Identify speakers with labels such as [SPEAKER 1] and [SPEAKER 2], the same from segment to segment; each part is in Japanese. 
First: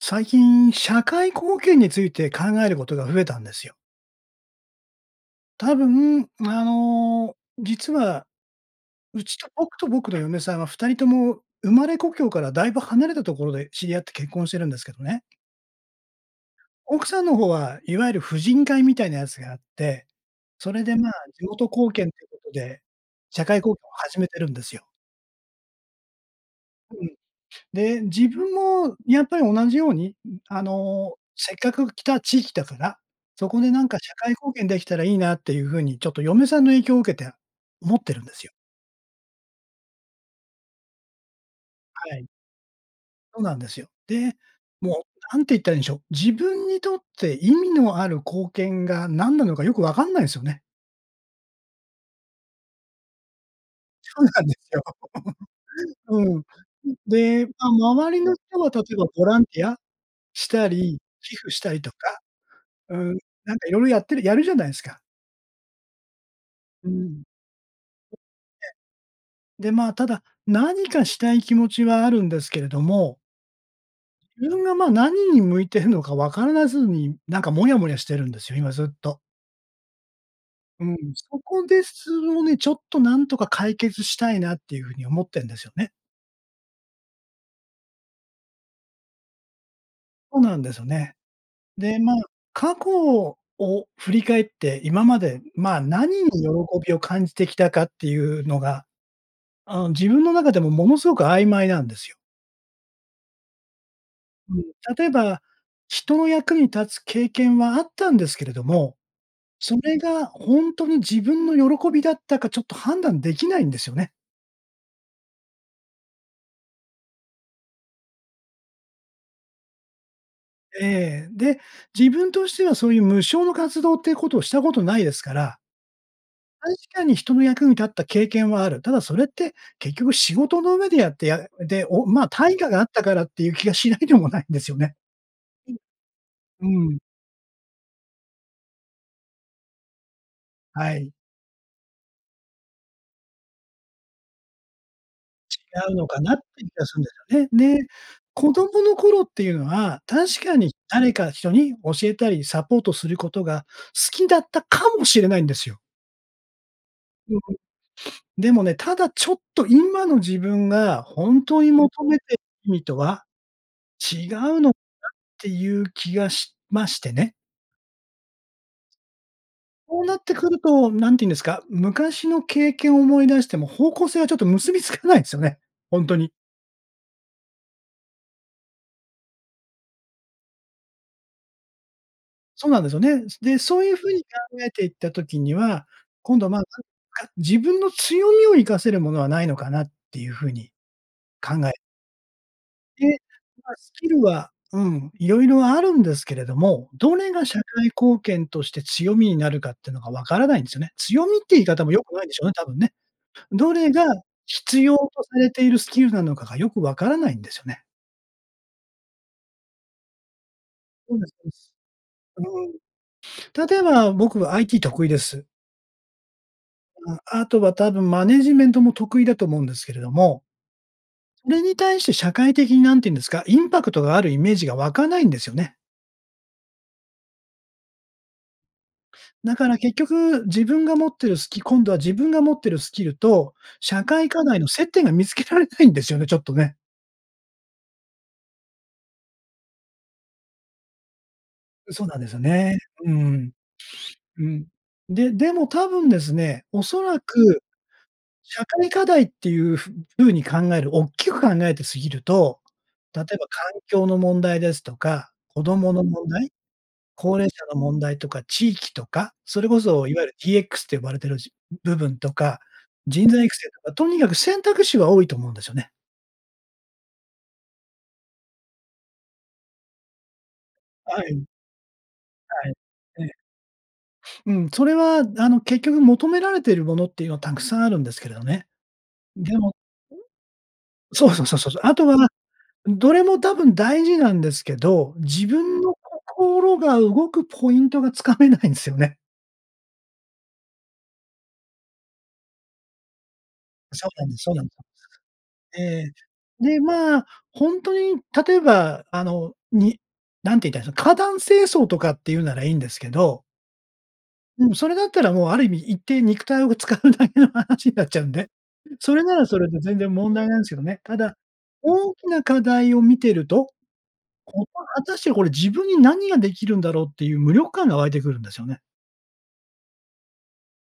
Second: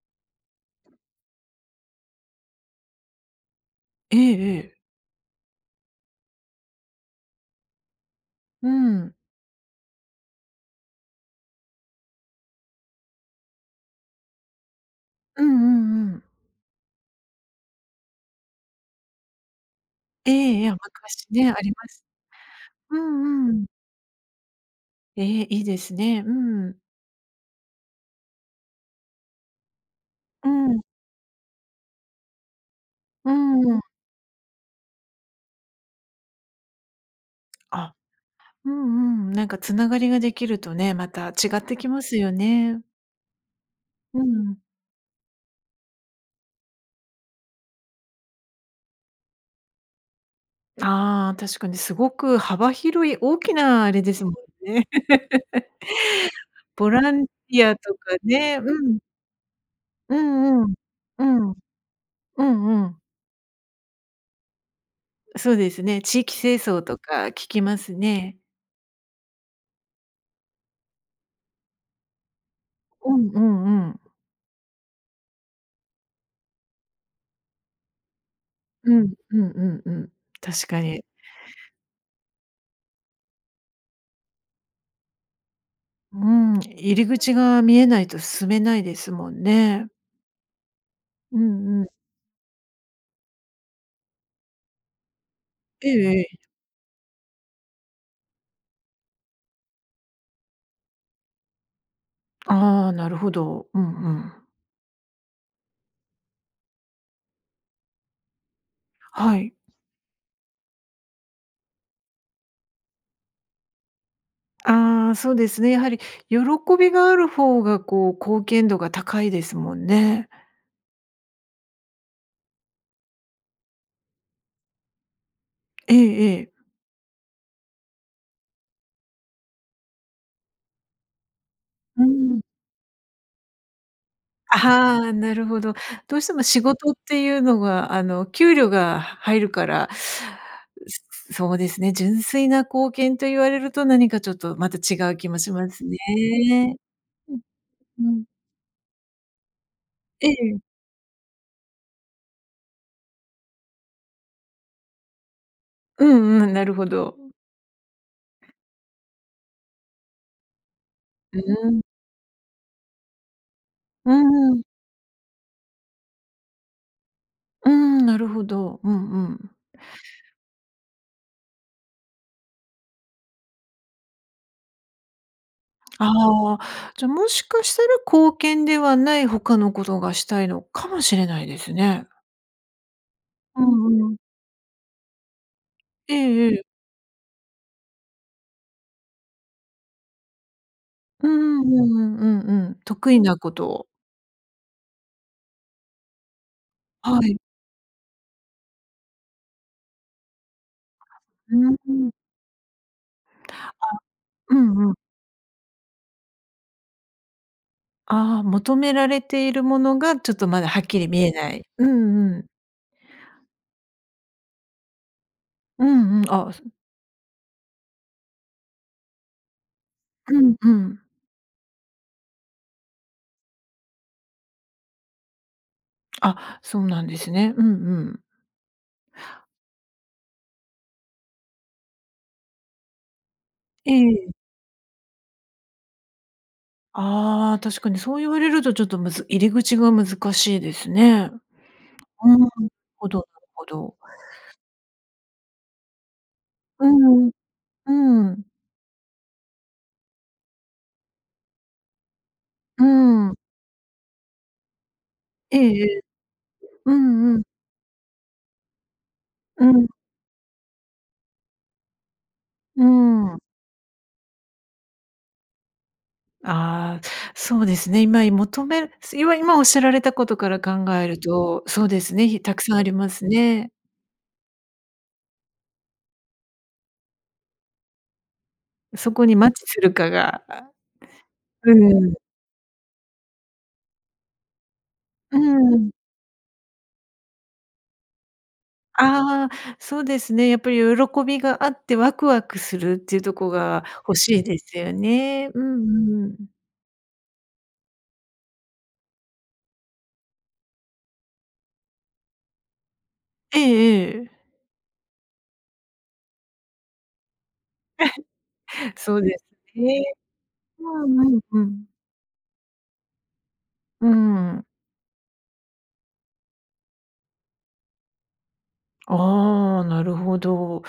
[SPEAKER 1] 最近、社会貢献について考えることが増えたんですよ。
[SPEAKER 2] ええええ。
[SPEAKER 1] 多分、あの、実は
[SPEAKER 2] うん。
[SPEAKER 1] うちと僕と僕の嫁さんは2人とも生まれ故郷からだいぶ離れたところで知り合って結婚してるんですけどね。
[SPEAKER 2] うんうんうん。
[SPEAKER 1] 奥さんの方は、いわゆる婦人会みたいなやつがあって、
[SPEAKER 2] ええ、や、
[SPEAKER 1] それでまあ
[SPEAKER 2] 昔
[SPEAKER 1] 地
[SPEAKER 2] ね、あ
[SPEAKER 1] 元
[SPEAKER 2] りま
[SPEAKER 1] 貢
[SPEAKER 2] す。
[SPEAKER 1] 献ということで、
[SPEAKER 2] う
[SPEAKER 1] 社
[SPEAKER 2] んう
[SPEAKER 1] 会
[SPEAKER 2] ん。
[SPEAKER 1] 貢献を始めてるんですよ。
[SPEAKER 2] え、いいですね。うん。
[SPEAKER 1] うん。で、自分もやっぱり同じように、う
[SPEAKER 2] う
[SPEAKER 1] あ
[SPEAKER 2] ん。
[SPEAKER 1] のせっかく来た地域だから、
[SPEAKER 2] うー
[SPEAKER 1] そこでな
[SPEAKER 2] ん。
[SPEAKER 1] んか社会貢献できたらいいなっていう風にちょっと嫁さんの影響を受けて
[SPEAKER 2] あ。
[SPEAKER 1] 思ってるんですよ。
[SPEAKER 2] うんうん、なんか繋がりができるとね、また違ってきま
[SPEAKER 1] は
[SPEAKER 2] す
[SPEAKER 1] い。
[SPEAKER 2] よね。
[SPEAKER 1] そうなんですよ。
[SPEAKER 2] う
[SPEAKER 1] で、
[SPEAKER 2] ん。
[SPEAKER 1] もう何て言ったらいいんしょう、自分にとって意味のある貢献が何なのかよくわかんないんすよね。
[SPEAKER 2] ああ、確かにすごく幅広い大きなあれで
[SPEAKER 1] そう
[SPEAKER 2] すもん
[SPEAKER 1] なんですよ。
[SPEAKER 2] ね。
[SPEAKER 1] うん。う
[SPEAKER 2] ボ
[SPEAKER 1] ん、
[SPEAKER 2] ランテ
[SPEAKER 1] で、ま、
[SPEAKER 2] ィアとか
[SPEAKER 1] 周りの
[SPEAKER 2] ね、
[SPEAKER 1] 人は例
[SPEAKER 2] う
[SPEAKER 1] え
[SPEAKER 2] ん。
[SPEAKER 1] ばボランティア
[SPEAKER 2] う
[SPEAKER 1] し
[SPEAKER 2] んう
[SPEAKER 1] た
[SPEAKER 2] ん。
[SPEAKER 1] り、
[SPEAKER 2] う
[SPEAKER 1] 寄
[SPEAKER 2] ん。
[SPEAKER 1] 付したりとか
[SPEAKER 2] うんう
[SPEAKER 1] う
[SPEAKER 2] ん。
[SPEAKER 1] ん、なんか色々やってるやるじゃないんすか。
[SPEAKER 2] そうですね、地域清掃
[SPEAKER 1] う
[SPEAKER 2] と
[SPEAKER 1] ん。
[SPEAKER 2] か聞きますね。
[SPEAKER 1] で、まあただ、何かしたい気持ちはあるんですけれど
[SPEAKER 2] う
[SPEAKER 1] も
[SPEAKER 2] んうんうん。
[SPEAKER 1] 自分がま、何に向いてるのかわからずに、なんかモヤモヤしてるんですよ、今ずっ
[SPEAKER 2] うん、
[SPEAKER 1] と。
[SPEAKER 2] うん、うん、うん。確か
[SPEAKER 1] うん、
[SPEAKER 2] に。
[SPEAKER 1] そこです、をね、ちょっとなんとか解決したいなっていう風に思ってんですよね。
[SPEAKER 2] うん、入り口が見えないと進めないですもんね。
[SPEAKER 1] そうなんですよね。
[SPEAKER 2] うんうん。
[SPEAKER 1] で、まあ、過去を振り返って、今まで、ま、
[SPEAKER 2] えええ
[SPEAKER 1] 何に
[SPEAKER 2] え。
[SPEAKER 1] 喜びを感じてきたかっていうのが、あの自分の中でもものすごく曖昧なんですよ。
[SPEAKER 2] ああ、なるほど。うんうん。
[SPEAKER 1] うん。例えば、人の役に立つ経験はあったんですけれども、
[SPEAKER 2] はい。
[SPEAKER 1] それがほんとに自分の喜びだったかちょっと判断できないんですよね。
[SPEAKER 2] ああ、そうですね。やはり喜びがある方がこう、貢献度が高いですもんね。
[SPEAKER 1] ええ、で、自分としてはそういう無償の活動っていうことをしたことないですから
[SPEAKER 2] ええええ。
[SPEAKER 1] 確かに人の役に立った経験はある。ただそれって結局仕事の上でやってやで、
[SPEAKER 2] う
[SPEAKER 1] おまあ、
[SPEAKER 2] ん。
[SPEAKER 1] 対価があったからっていう気がしないでもないん
[SPEAKER 2] あ
[SPEAKER 1] ですよね。
[SPEAKER 2] はあ、なるほど。どうしても仕
[SPEAKER 1] うん、
[SPEAKER 2] 事
[SPEAKER 1] う
[SPEAKER 2] っ
[SPEAKER 1] ん。
[SPEAKER 2] ていうのがあの、給料がは入るから、
[SPEAKER 1] はい。
[SPEAKER 2] そそうですね、純粋な貢献と言われると何かちょっとまた違う気もします
[SPEAKER 1] 違うのかなっていう気
[SPEAKER 2] ね。
[SPEAKER 1] がすんで
[SPEAKER 2] う
[SPEAKER 1] すよね。で、
[SPEAKER 2] ん、うん。
[SPEAKER 1] 子供の頃っていうのは、
[SPEAKER 2] え
[SPEAKER 1] 確
[SPEAKER 2] え。
[SPEAKER 1] かに誰か人に教えたりサポートすることが好きだったかもしれないんですよ。
[SPEAKER 2] うんうん、なるほど。
[SPEAKER 1] でもね、ただちょっと今の自分がほ
[SPEAKER 2] う
[SPEAKER 1] んと
[SPEAKER 2] ー
[SPEAKER 1] に
[SPEAKER 2] ん。
[SPEAKER 1] 求めて、意味とは
[SPEAKER 2] う
[SPEAKER 1] 違うのか
[SPEAKER 2] ん。
[SPEAKER 1] なっていう気がしましてね。
[SPEAKER 2] うーん、なるほど。うんうん。
[SPEAKER 1] そうなってくると、何て言うんですか、昔の経験を思い出しても方向性はちょっと結びつかないですよね。ほんとに。
[SPEAKER 2] ああ、じゃもしかしたら貢献ではない他のことがしたいのかもしれないですね。
[SPEAKER 1] そうなんですよね。つで、
[SPEAKER 2] う
[SPEAKER 1] そういう
[SPEAKER 2] んう
[SPEAKER 1] 風
[SPEAKER 2] ん。
[SPEAKER 1] に考えていった時には、
[SPEAKER 2] え
[SPEAKER 1] 今
[SPEAKER 2] え
[SPEAKER 1] 度
[SPEAKER 2] え
[SPEAKER 1] まあ、
[SPEAKER 2] え。
[SPEAKER 1] なんか自分の強みを活かせるものはないのかなっていう風に
[SPEAKER 2] うん
[SPEAKER 1] 考え
[SPEAKER 2] うんうんうんうん、得
[SPEAKER 1] で、
[SPEAKER 2] 意なこと
[SPEAKER 1] まあ
[SPEAKER 2] を
[SPEAKER 1] スキルはうん、いろいろあるんですけれども、ど
[SPEAKER 2] は
[SPEAKER 1] れ
[SPEAKER 2] い。
[SPEAKER 1] が社会貢献として強みになるかってのがわからないんですよね。「強み」って
[SPEAKER 2] う
[SPEAKER 1] いう言い
[SPEAKER 2] ー
[SPEAKER 1] 方も良
[SPEAKER 2] ん。
[SPEAKER 1] くないんでしょうね、たぶんね。ど
[SPEAKER 2] あ、
[SPEAKER 1] れが
[SPEAKER 2] う
[SPEAKER 1] 必
[SPEAKER 2] んう
[SPEAKER 1] 要
[SPEAKER 2] ん。
[SPEAKER 1] とされているスキルなのかがよくわからないんですよね。
[SPEAKER 2] ああ、求められているものがちょっとまだはっきり
[SPEAKER 1] そう
[SPEAKER 2] 見
[SPEAKER 1] です
[SPEAKER 2] え
[SPEAKER 1] そう
[SPEAKER 2] な
[SPEAKER 1] で
[SPEAKER 2] い。
[SPEAKER 1] す。
[SPEAKER 2] うんう
[SPEAKER 1] う
[SPEAKER 2] ん。
[SPEAKER 1] ーん、例えば僕は IT 得意です。
[SPEAKER 2] うんうん、あ、そ
[SPEAKER 1] あ、あとは多分マネージメントも得意だと思うんですけれど
[SPEAKER 2] う
[SPEAKER 1] も
[SPEAKER 2] んうん。
[SPEAKER 1] それに対して社会的に何て言うんですか、インパクトがあるイメージが湧かないんですよね。
[SPEAKER 2] あ、そうなんですね。うんうん。
[SPEAKER 1] だから結局、自分が持ってるスキ今度は自分が持ってるスキルと、
[SPEAKER 2] え
[SPEAKER 1] 社
[SPEAKER 2] えええ。
[SPEAKER 1] 会課題の接点が見つけられないんですよね、ちょっとね。
[SPEAKER 2] ああ、確かにそう言われるとちょっとむず入り口が難しいですね。
[SPEAKER 1] う、そうなんで
[SPEAKER 2] う
[SPEAKER 1] す
[SPEAKER 2] ー
[SPEAKER 1] よ
[SPEAKER 2] ん、なる
[SPEAKER 1] ね。
[SPEAKER 2] ほ
[SPEAKER 1] う
[SPEAKER 2] ど
[SPEAKER 1] ん
[SPEAKER 2] なるほど。
[SPEAKER 1] うん。うん。で、でも多分ですね、お
[SPEAKER 2] うー
[SPEAKER 1] そら
[SPEAKER 2] ん、
[SPEAKER 1] く
[SPEAKER 2] うん。
[SPEAKER 1] 社会課題っていうふ風に考える大きく考えて、過ぎると、
[SPEAKER 2] うー
[SPEAKER 1] 例え
[SPEAKER 2] ん。
[SPEAKER 1] ば環境の問題ですとか、
[SPEAKER 2] ええ
[SPEAKER 1] 子
[SPEAKER 2] え
[SPEAKER 1] 供
[SPEAKER 2] え。
[SPEAKER 1] の問題、
[SPEAKER 2] うんう
[SPEAKER 1] 高
[SPEAKER 2] ん。
[SPEAKER 1] 齢者の問題とか地域とか、そ
[SPEAKER 2] う
[SPEAKER 1] れこ
[SPEAKER 2] ん。
[SPEAKER 1] そいわゆるDXと呼ばれているじ部分とか、
[SPEAKER 2] うー
[SPEAKER 1] 人
[SPEAKER 2] ん。
[SPEAKER 1] 材育成とか、とにかく選択肢は多いと思うんですよね。
[SPEAKER 2] ああ、そうですね、今い求めすいわ今おっしゃられたことから考える
[SPEAKER 1] はい。
[SPEAKER 2] と、そうですね、ひた
[SPEAKER 1] は
[SPEAKER 2] く
[SPEAKER 1] い、
[SPEAKER 2] さんありま
[SPEAKER 1] え
[SPEAKER 2] す
[SPEAKER 1] え。
[SPEAKER 2] ね。
[SPEAKER 1] うん、それはあの、結局求められているものっていうのはたくさんあるんですけれどね。
[SPEAKER 2] うそこにマッ
[SPEAKER 1] で
[SPEAKER 2] チ
[SPEAKER 1] も
[SPEAKER 2] するかが、あ
[SPEAKER 1] そうそうそうそう
[SPEAKER 2] う
[SPEAKER 1] そう。あと
[SPEAKER 2] ん。
[SPEAKER 1] は、どれも多分大事なんですけど、
[SPEAKER 2] う
[SPEAKER 1] 自分
[SPEAKER 2] ん。
[SPEAKER 1] の心が動くポイントがつかめないんすよね。
[SPEAKER 2] ああ、そうですね。やっぱり喜びがあってワクワクするっていうとこが
[SPEAKER 1] そう
[SPEAKER 2] 欲
[SPEAKER 1] なんで
[SPEAKER 2] し
[SPEAKER 1] す
[SPEAKER 2] い
[SPEAKER 1] そう
[SPEAKER 2] で
[SPEAKER 1] なんで
[SPEAKER 2] すよ
[SPEAKER 1] す。
[SPEAKER 2] ね。う
[SPEAKER 1] ええ、
[SPEAKER 2] んうん。
[SPEAKER 1] で、まあ、ほんとに例えばあの、に何て言ったらいいその、花壇清掃とかって言うならいいんですけど
[SPEAKER 2] ええええ。
[SPEAKER 1] うん、それだったらもうある意味行って肉体を使うだけの話になっちゃうんで、そ
[SPEAKER 2] そう
[SPEAKER 1] れな
[SPEAKER 2] です
[SPEAKER 1] らそれで全
[SPEAKER 2] ね。
[SPEAKER 1] 然問題ないんすけどね。
[SPEAKER 2] う
[SPEAKER 1] た
[SPEAKER 2] んう
[SPEAKER 1] だ、
[SPEAKER 2] んうん。
[SPEAKER 1] 大きな課題を見てると、
[SPEAKER 2] うー
[SPEAKER 1] こ
[SPEAKER 2] ん。
[SPEAKER 1] と果たしてこれ自分に何ができるんだろうっていう無力感が湧いてくるんですよね。
[SPEAKER 2] ああ、なるほど。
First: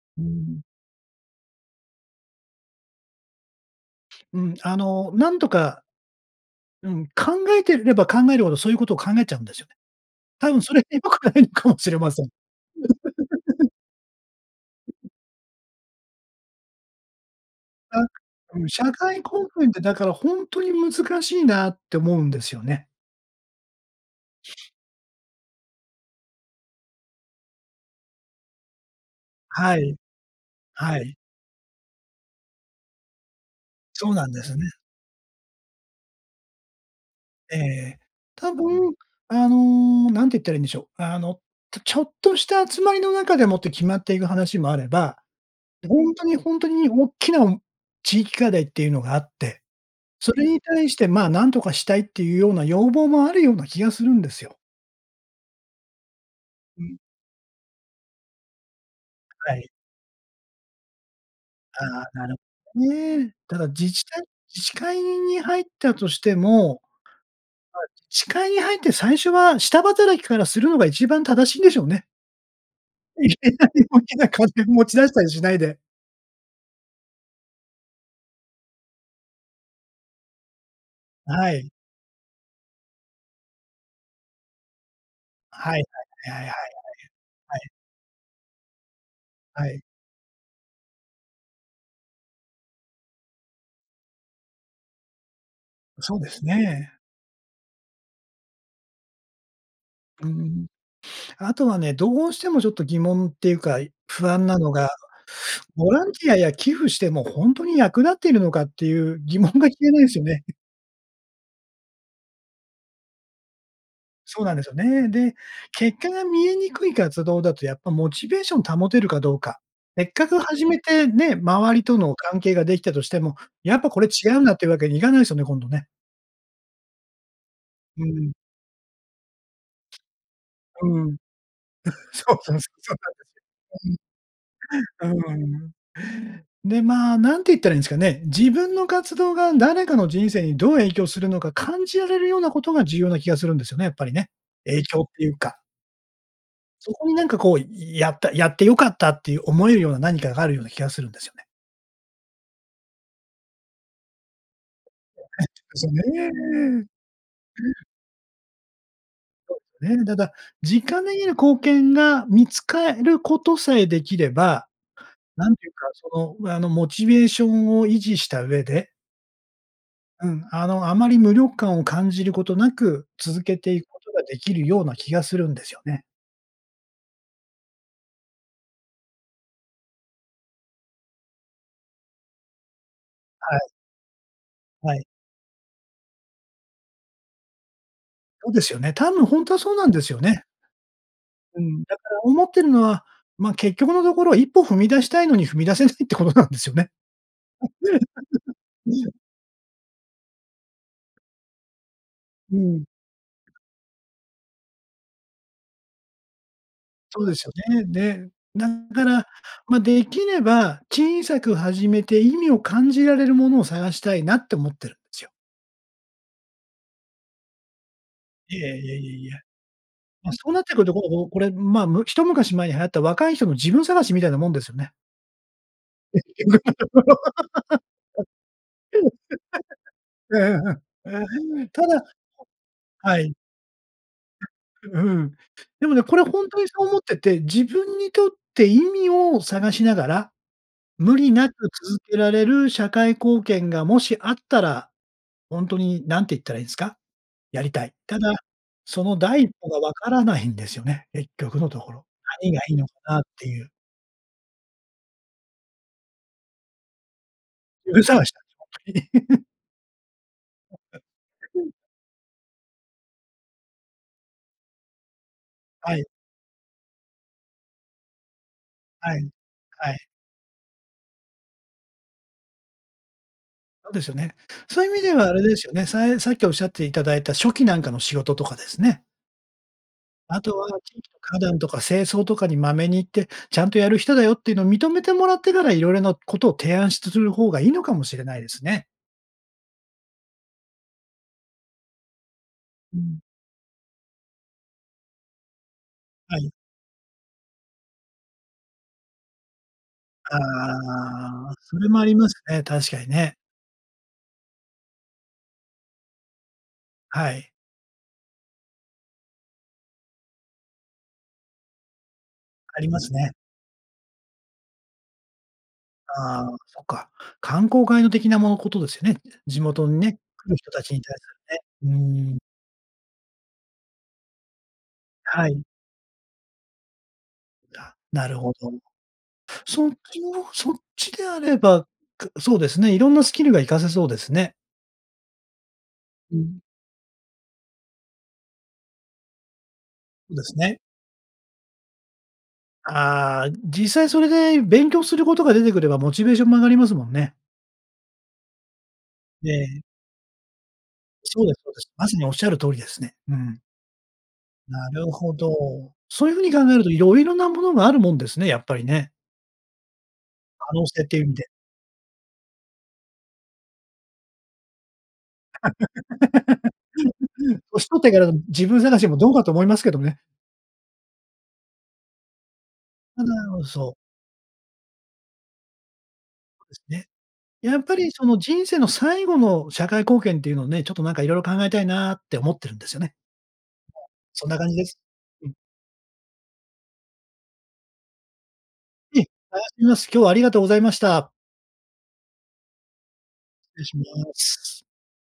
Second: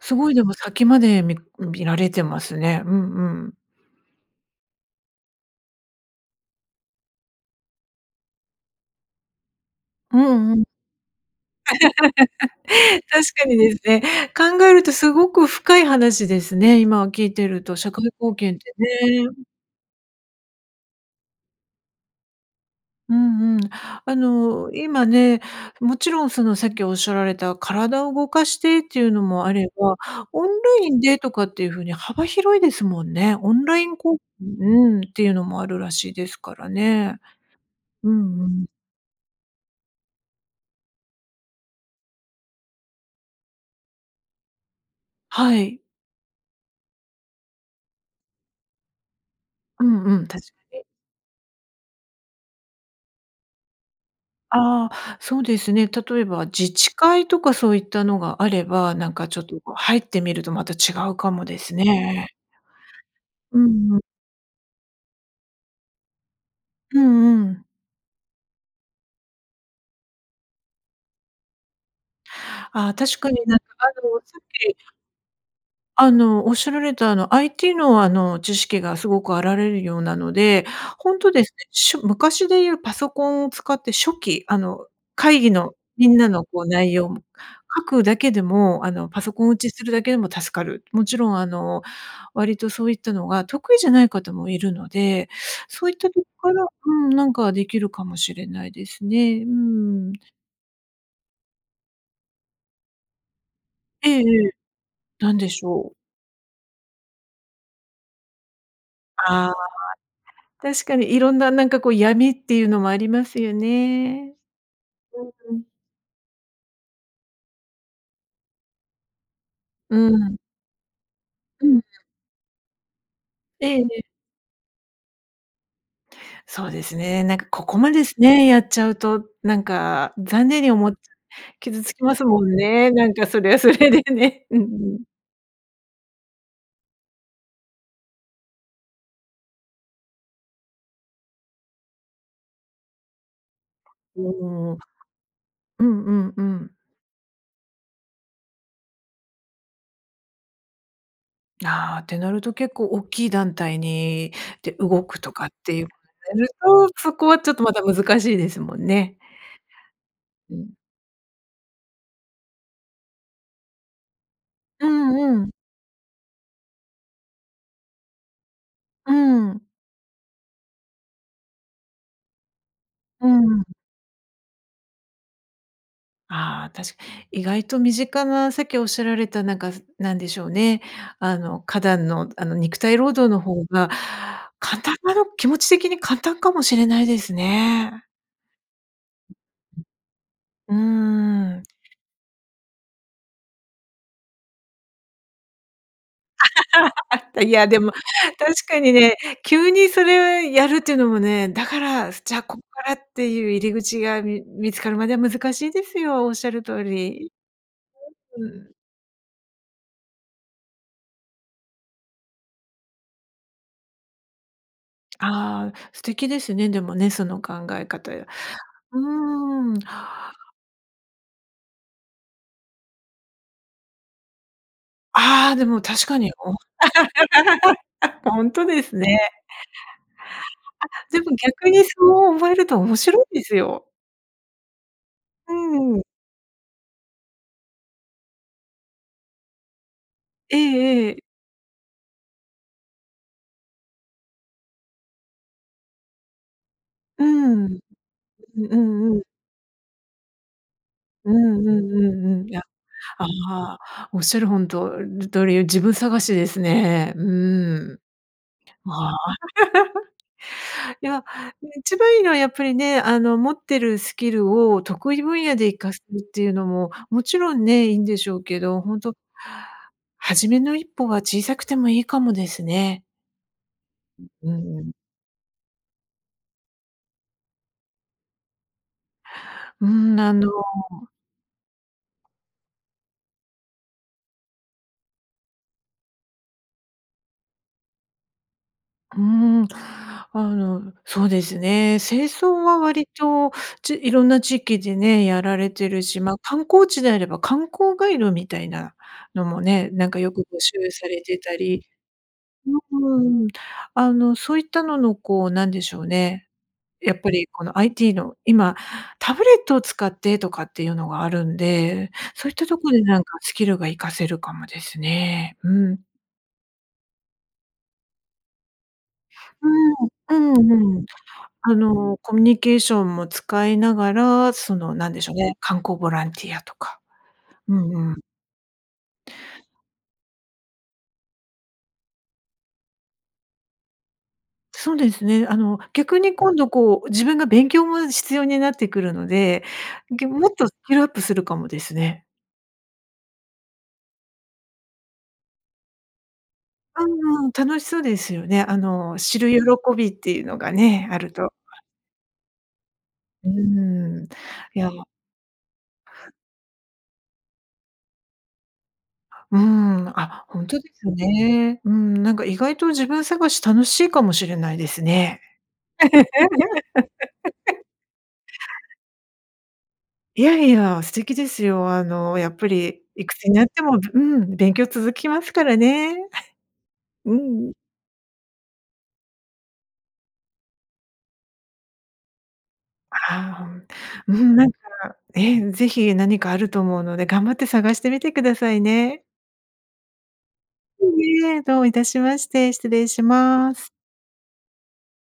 [SPEAKER 2] す
[SPEAKER 1] う
[SPEAKER 2] ごいでも
[SPEAKER 1] ん。
[SPEAKER 2] 先までみ見られてますね。うんうん。
[SPEAKER 1] うん、あの、なんとかうん、考えてれば考えるほど、そういうことを考えちゃうんですよね。
[SPEAKER 2] う
[SPEAKER 1] 多
[SPEAKER 2] んう
[SPEAKER 1] 分
[SPEAKER 2] ん。
[SPEAKER 1] それ良くないのかもしれません。
[SPEAKER 2] 確かに ですね。考えるとすごく深い話ですね、今聞いてると、社
[SPEAKER 1] あ、
[SPEAKER 2] 会貢献っ
[SPEAKER 1] うん、
[SPEAKER 2] て
[SPEAKER 1] 社会
[SPEAKER 2] ね。
[SPEAKER 1] 貢献ってだからほんとに難しいなって思うんですよね。
[SPEAKER 2] うんうん。あの、今ね、もちろんそのさっきおっしゃられた体を動かしてっていうのもあれ
[SPEAKER 1] はい。
[SPEAKER 2] ば、オンライ
[SPEAKER 1] は
[SPEAKER 2] ン
[SPEAKER 1] い。
[SPEAKER 2] でとかっていう風に幅広いですもんね。オンライン
[SPEAKER 1] そ
[SPEAKER 2] こ
[SPEAKER 1] うなんで
[SPEAKER 2] う
[SPEAKER 1] すね。
[SPEAKER 2] ううん、っていうのもあるらしいですからね。
[SPEAKER 1] ええ、
[SPEAKER 2] うんう
[SPEAKER 1] 多
[SPEAKER 2] ん。
[SPEAKER 1] 分あの、何て言ったらいいんでしょう。あの、とちょっとした集まりの中でもって決まっていく話もあれば、
[SPEAKER 2] はい。
[SPEAKER 1] ほんとに、ほんとに大きな地域課題っていうのがあって、
[SPEAKER 2] うんうん、
[SPEAKER 1] そ
[SPEAKER 2] 確
[SPEAKER 1] れ
[SPEAKER 2] か
[SPEAKER 1] に
[SPEAKER 2] に。
[SPEAKER 1] 対してまあ、何とかしたいっていうような要望もあるような気がするんですよ。
[SPEAKER 2] ああ、そうですね。例えば自
[SPEAKER 1] う
[SPEAKER 2] 治
[SPEAKER 1] ん。
[SPEAKER 2] 会とかそういったのがあれば、なんかちょっ
[SPEAKER 1] は
[SPEAKER 2] と、
[SPEAKER 1] い。
[SPEAKER 2] こう、入ってみるとまた違うかもです
[SPEAKER 1] ああ、なる
[SPEAKER 2] ね。
[SPEAKER 1] ほどね。だ
[SPEAKER 2] う
[SPEAKER 1] から自
[SPEAKER 2] んうん。
[SPEAKER 1] 治体自治会に入ったとしてもまあ、
[SPEAKER 2] うんうん。
[SPEAKER 1] 自治会に入って最初は下働きからするのが一番正しいんでしょうね。
[SPEAKER 2] ああ、確
[SPEAKER 1] い
[SPEAKER 2] か
[SPEAKER 1] き
[SPEAKER 2] になんか
[SPEAKER 1] なり
[SPEAKER 2] あ
[SPEAKER 1] 大き
[SPEAKER 2] の
[SPEAKER 1] な
[SPEAKER 2] さっ
[SPEAKER 1] 金
[SPEAKER 2] き
[SPEAKER 1] 持ち出したりしないで。
[SPEAKER 2] あの、おっしゃられたあの IT のあの、知識がすごくあられるようなので、ほんと
[SPEAKER 1] あ、
[SPEAKER 2] で
[SPEAKER 1] は
[SPEAKER 2] すね、
[SPEAKER 1] い。
[SPEAKER 2] ちしょ昔で言うパソコンを使って書記、あの、会議
[SPEAKER 1] は
[SPEAKER 2] の
[SPEAKER 1] いはい、
[SPEAKER 2] みんな
[SPEAKER 1] やや、は
[SPEAKER 2] の
[SPEAKER 1] いはい、
[SPEAKER 2] こう内容
[SPEAKER 1] はい。
[SPEAKER 2] 書くだけでもあの、パソコン打
[SPEAKER 1] は
[SPEAKER 2] ち
[SPEAKER 1] い。
[SPEAKER 2] するだけでも助かる。もちろんあの、割とそういったのが得意じゃない方もいるので、そういっ
[SPEAKER 1] う
[SPEAKER 2] た
[SPEAKER 1] そう
[SPEAKER 2] とこ
[SPEAKER 1] です
[SPEAKER 2] から
[SPEAKER 1] ね。
[SPEAKER 2] うん。なんかできるかもしれないですね。うーん。
[SPEAKER 1] うん。あとはね、どうしてもちょっと疑問っていうか、い
[SPEAKER 2] えええ
[SPEAKER 1] 不安
[SPEAKER 2] え。
[SPEAKER 1] なのが、
[SPEAKER 2] なんでしょ
[SPEAKER 1] ボ
[SPEAKER 2] う。
[SPEAKER 1] ランティアや寄付してもほんとに役立っているのかっていう疑
[SPEAKER 2] あ
[SPEAKER 1] 問
[SPEAKER 2] あ。
[SPEAKER 1] が消えないですよね。
[SPEAKER 2] 確かにいろんななんかこう闇っていうのもありますよね。
[SPEAKER 1] そうなんですよね。で、
[SPEAKER 2] うんうん。
[SPEAKER 1] 結果が見えにくい活動だとやっぱモチベーション保てるかどうか、
[SPEAKER 2] う
[SPEAKER 1] せっか
[SPEAKER 2] ん。
[SPEAKER 1] く始めて、ね、
[SPEAKER 2] う
[SPEAKER 1] 周
[SPEAKER 2] ん。
[SPEAKER 1] りとの関係ができたとしても、
[SPEAKER 2] え
[SPEAKER 1] や
[SPEAKER 2] え
[SPEAKER 1] っぱ
[SPEAKER 2] え
[SPEAKER 1] こ
[SPEAKER 2] え。
[SPEAKER 1] れ違うんだっていうわけにいかないすよね、今度ね。
[SPEAKER 2] そうですね、なんかここま
[SPEAKER 1] う
[SPEAKER 2] です
[SPEAKER 1] ん。
[SPEAKER 2] ね、やっちゃうと、なんか残念に思っち
[SPEAKER 1] う
[SPEAKER 2] ゃ、
[SPEAKER 1] ん。
[SPEAKER 2] 傷つき ます
[SPEAKER 1] そう
[SPEAKER 2] も
[SPEAKER 1] そ
[SPEAKER 2] ん
[SPEAKER 1] うそう、
[SPEAKER 2] ね、
[SPEAKER 1] そう
[SPEAKER 2] な
[SPEAKER 1] なん
[SPEAKER 2] ん
[SPEAKER 1] で
[SPEAKER 2] かそれはそ
[SPEAKER 1] す
[SPEAKER 2] れ
[SPEAKER 1] よ。うん。
[SPEAKER 2] でね。うんうん。
[SPEAKER 1] うーん。で、まあ、何て言ったらいいんすかね、自分の活動が誰かの人生にどう影響するのか感じられるようなことが重要な気がするんですよね、やっぱり
[SPEAKER 2] うー
[SPEAKER 1] ね。
[SPEAKER 2] ん。
[SPEAKER 1] 影響っていうか。
[SPEAKER 2] うんうんうん。
[SPEAKER 1] そこになんかこう、いやった、やって良かったっていう思えるような何かがあるような気がするんですよね。
[SPEAKER 2] ああ、ってなると結構大きい団体にで動くとかっ て
[SPEAKER 1] で
[SPEAKER 2] い
[SPEAKER 1] す
[SPEAKER 2] う
[SPEAKER 1] よね。うん。
[SPEAKER 2] と、そこはちょっとまた難しいですもんね。
[SPEAKER 1] そうですね。ただ、
[SPEAKER 2] うん。
[SPEAKER 1] 実感できる貢献が見つかえることさえできれば、
[SPEAKER 2] うんう
[SPEAKER 1] な
[SPEAKER 2] ん。
[SPEAKER 1] んていうかそのあのモチベーションを維持した上で
[SPEAKER 2] うん。
[SPEAKER 1] うん、あの、あまり無力感を感じることなく、
[SPEAKER 2] うー
[SPEAKER 1] 続け
[SPEAKER 2] ん。
[SPEAKER 1] ていくことができるような気がするんですよね。
[SPEAKER 2] ああ、たし意外と身近なさっきおっしゃられたなんかすなんでしょうね。あの花壇のあの肉体労働の
[SPEAKER 1] は
[SPEAKER 2] 方
[SPEAKER 1] い。
[SPEAKER 2] が簡
[SPEAKER 1] は
[SPEAKER 2] 単
[SPEAKER 1] い。
[SPEAKER 2] かな気持ち的に簡単かもしれないですね。
[SPEAKER 1] そうですよね。多分ほんとはそうなんですよね。
[SPEAKER 2] うー
[SPEAKER 1] う
[SPEAKER 2] ん。
[SPEAKER 1] ん、だから思ってるのは、ま、結局のところ一歩踏み出したいのに踏み出せないってことなんですよね。
[SPEAKER 2] あ、たいやで
[SPEAKER 1] う
[SPEAKER 2] も
[SPEAKER 1] ね。
[SPEAKER 2] 確かにね、急にそれをやるっていうのもね、だからすじゃあ
[SPEAKER 1] う
[SPEAKER 2] こっか
[SPEAKER 1] ん。
[SPEAKER 2] らっていう入り口が、み見つかるまでは難しいですよ、おっしゃる通
[SPEAKER 1] そう
[SPEAKER 2] り。
[SPEAKER 1] ですよね。で、
[SPEAKER 2] う
[SPEAKER 1] だ
[SPEAKER 2] ん。
[SPEAKER 1] から、まできれば、小さく始めて意味を感じられるものを探したいなって思ってるんすよ。
[SPEAKER 2] ああ、素敵ですね、でもね、その考え方や
[SPEAKER 1] いえいえい
[SPEAKER 2] う
[SPEAKER 1] えいえいえ。
[SPEAKER 2] ーん。
[SPEAKER 1] ま、そうなってくると、こうこうこれまあ、む一昔前に流行った若い人の自分探しみたいなもんですよね。
[SPEAKER 2] ああ、でも確か
[SPEAKER 1] 結
[SPEAKER 2] に。お
[SPEAKER 1] 局のところ。
[SPEAKER 2] ほんとですね。
[SPEAKER 1] うんうん
[SPEAKER 2] あ、でも
[SPEAKER 1] うん。
[SPEAKER 2] 逆に
[SPEAKER 1] た
[SPEAKER 2] そ
[SPEAKER 1] だ
[SPEAKER 2] う思えると面
[SPEAKER 1] は
[SPEAKER 2] 白
[SPEAKER 1] い。
[SPEAKER 2] いんですよ。
[SPEAKER 1] ううん。
[SPEAKER 2] う
[SPEAKER 1] でも
[SPEAKER 2] んう
[SPEAKER 1] ね、
[SPEAKER 2] ん。
[SPEAKER 1] これほんとにそう思ってて、自分にとって意味を探しながら、
[SPEAKER 2] えええ
[SPEAKER 1] 無
[SPEAKER 2] え。
[SPEAKER 1] 理なく続けられる社会貢献がもしあったら、ほんとに何て言ったらいいんすか、
[SPEAKER 2] うー
[SPEAKER 1] やり
[SPEAKER 2] ん。
[SPEAKER 1] たい、ただ、
[SPEAKER 2] う
[SPEAKER 1] そ
[SPEAKER 2] んう
[SPEAKER 1] の
[SPEAKER 2] ん。
[SPEAKER 1] 第一歩が分からないん ですよね、結
[SPEAKER 2] うん
[SPEAKER 1] 局
[SPEAKER 2] うん
[SPEAKER 1] のところ。
[SPEAKER 2] うんうん、い
[SPEAKER 1] 何が
[SPEAKER 2] や、
[SPEAKER 1] いいのかなっ
[SPEAKER 2] あ
[SPEAKER 1] ていう。
[SPEAKER 2] あ、おっしゃるほんととおり自分探しですね。う
[SPEAKER 1] 自
[SPEAKER 2] ーん。
[SPEAKER 1] 分探しなんです
[SPEAKER 2] あ
[SPEAKER 1] ほ
[SPEAKER 2] あ。
[SPEAKER 1] んとに。
[SPEAKER 2] い や、一番いいのはやっぱりね、あの持ってるスキルを得意分野で活か
[SPEAKER 1] は
[SPEAKER 2] す
[SPEAKER 1] い。
[SPEAKER 2] っていうのも、もちろんね、いいんでしょうけど、ほんと
[SPEAKER 1] はい、はい。
[SPEAKER 2] 初めの一歩は小さくてもいいかもですね。
[SPEAKER 1] そうですよ
[SPEAKER 2] う、
[SPEAKER 1] ね。
[SPEAKER 2] うー
[SPEAKER 1] そういう
[SPEAKER 2] ん。
[SPEAKER 1] 意味ではあれですよね、さいさっきおっしゃっていただいた書記なんかの仕事とかですね
[SPEAKER 2] うん、あ
[SPEAKER 1] あ
[SPEAKER 2] の
[SPEAKER 1] とは、地域の花壇とか清掃とかにまめに行って、ちゃんとやる人だよっていうのを認めてもらってからいろいろなことを提案しつする方がいいのかもしれないですね。
[SPEAKER 2] うーん、あの、そうですね、清掃は
[SPEAKER 1] う
[SPEAKER 2] 割
[SPEAKER 1] ん。
[SPEAKER 2] とち色んな地域でね、やられてるし、ま、
[SPEAKER 1] はい。
[SPEAKER 2] 観光地であれば観光ガイドみたいなのもね、なんかよく募集されて
[SPEAKER 1] ああ、
[SPEAKER 2] た
[SPEAKER 1] そ
[SPEAKER 2] り、
[SPEAKER 1] れもありますね、確かにね。
[SPEAKER 2] うーん、あの、そういったののこう、なんでしょうね、やっぱ
[SPEAKER 1] は
[SPEAKER 2] り
[SPEAKER 1] い。
[SPEAKER 2] この IT の、今タブレットを使ってとかっていうのがあるんで、そういったと
[SPEAKER 1] あり
[SPEAKER 2] こ
[SPEAKER 1] ま
[SPEAKER 2] で
[SPEAKER 1] す
[SPEAKER 2] なん
[SPEAKER 1] ね。
[SPEAKER 2] かスキルが活かせるかもですね、うん。
[SPEAKER 1] ああ、そっか。観光ガイド的なものことですよね。地
[SPEAKER 2] う
[SPEAKER 1] 元にね、来
[SPEAKER 2] ん、
[SPEAKER 1] る
[SPEAKER 2] う
[SPEAKER 1] 人
[SPEAKER 2] ん
[SPEAKER 1] たちに
[SPEAKER 2] うん。
[SPEAKER 1] 対す
[SPEAKER 2] あ
[SPEAKER 1] るね。う
[SPEAKER 2] の、コ
[SPEAKER 1] ーん。
[SPEAKER 2] ミュニケーションも使いながら、その、何でしょう
[SPEAKER 1] は
[SPEAKER 2] ね、
[SPEAKER 1] い。
[SPEAKER 2] 観光ボランティアとか。う
[SPEAKER 1] あ、
[SPEAKER 2] んうん。
[SPEAKER 1] なるほど。そっちのそっちであれば、くそうですね、色んなスキルが活かせそうですね。
[SPEAKER 2] そうですね。あの、逆に
[SPEAKER 1] う
[SPEAKER 2] 今
[SPEAKER 1] ん。
[SPEAKER 2] 度こう、自分が勉強も必要になってくるので、ぎょう
[SPEAKER 1] で
[SPEAKER 2] もっ
[SPEAKER 1] す
[SPEAKER 2] とス
[SPEAKER 1] ね。
[SPEAKER 2] キルアップするかもですね。
[SPEAKER 1] ああ、実際それで勉強することが出てくれば、モチベーションも上がりますも
[SPEAKER 2] う
[SPEAKER 1] んね。
[SPEAKER 2] ん、うん、楽しそうですよね、あの、知
[SPEAKER 1] え
[SPEAKER 2] る喜
[SPEAKER 1] え。
[SPEAKER 2] びっていうのがね、ある
[SPEAKER 1] そう
[SPEAKER 2] と。
[SPEAKER 1] ですそうです。まさにおっしゃる通りですね。う
[SPEAKER 2] うー
[SPEAKER 1] ん。
[SPEAKER 2] ん、い
[SPEAKER 1] な
[SPEAKER 2] や
[SPEAKER 1] るほど。そういう風に考えると色々なものがあるもんですね、やっぱりね。
[SPEAKER 2] うーん。あ、ほん
[SPEAKER 1] 可
[SPEAKER 2] と
[SPEAKER 1] 能
[SPEAKER 2] で
[SPEAKER 1] 性
[SPEAKER 2] す
[SPEAKER 1] という意味で。
[SPEAKER 2] ね、うーん、なんか意外と自分探し楽しいかもしれないですね。
[SPEAKER 1] うん、う、うん、年取ってから自分 探しもどうかと思いますけどね。
[SPEAKER 2] いや、いや、素敵ですよ。あのやっぱり
[SPEAKER 1] た
[SPEAKER 2] いくつに
[SPEAKER 1] だ
[SPEAKER 2] なって
[SPEAKER 1] そう。
[SPEAKER 2] も、べうん、勉強続きますからね。
[SPEAKER 1] そうです ね。
[SPEAKER 2] うん。
[SPEAKER 1] やっぱりその、人生の最後の社会貢献っていうのをね、ちょっとなんか色々考えたいなって思ってるんですよね。まあ、
[SPEAKER 2] ああ、ほんう
[SPEAKER 1] そん
[SPEAKER 2] ん、
[SPEAKER 1] な
[SPEAKER 2] な
[SPEAKER 1] 感
[SPEAKER 2] ん
[SPEAKER 1] じ
[SPEAKER 2] か、
[SPEAKER 1] です。うん。
[SPEAKER 2] え、ぜひ何かあると思うので、頑張って探してみてください
[SPEAKER 1] え
[SPEAKER 2] ね。
[SPEAKER 1] え、探してみます。今日はありがとうございました。
[SPEAKER 2] いいえ、どういたしまして、失礼しま
[SPEAKER 1] 失礼
[SPEAKER 2] す。
[SPEAKER 1] します。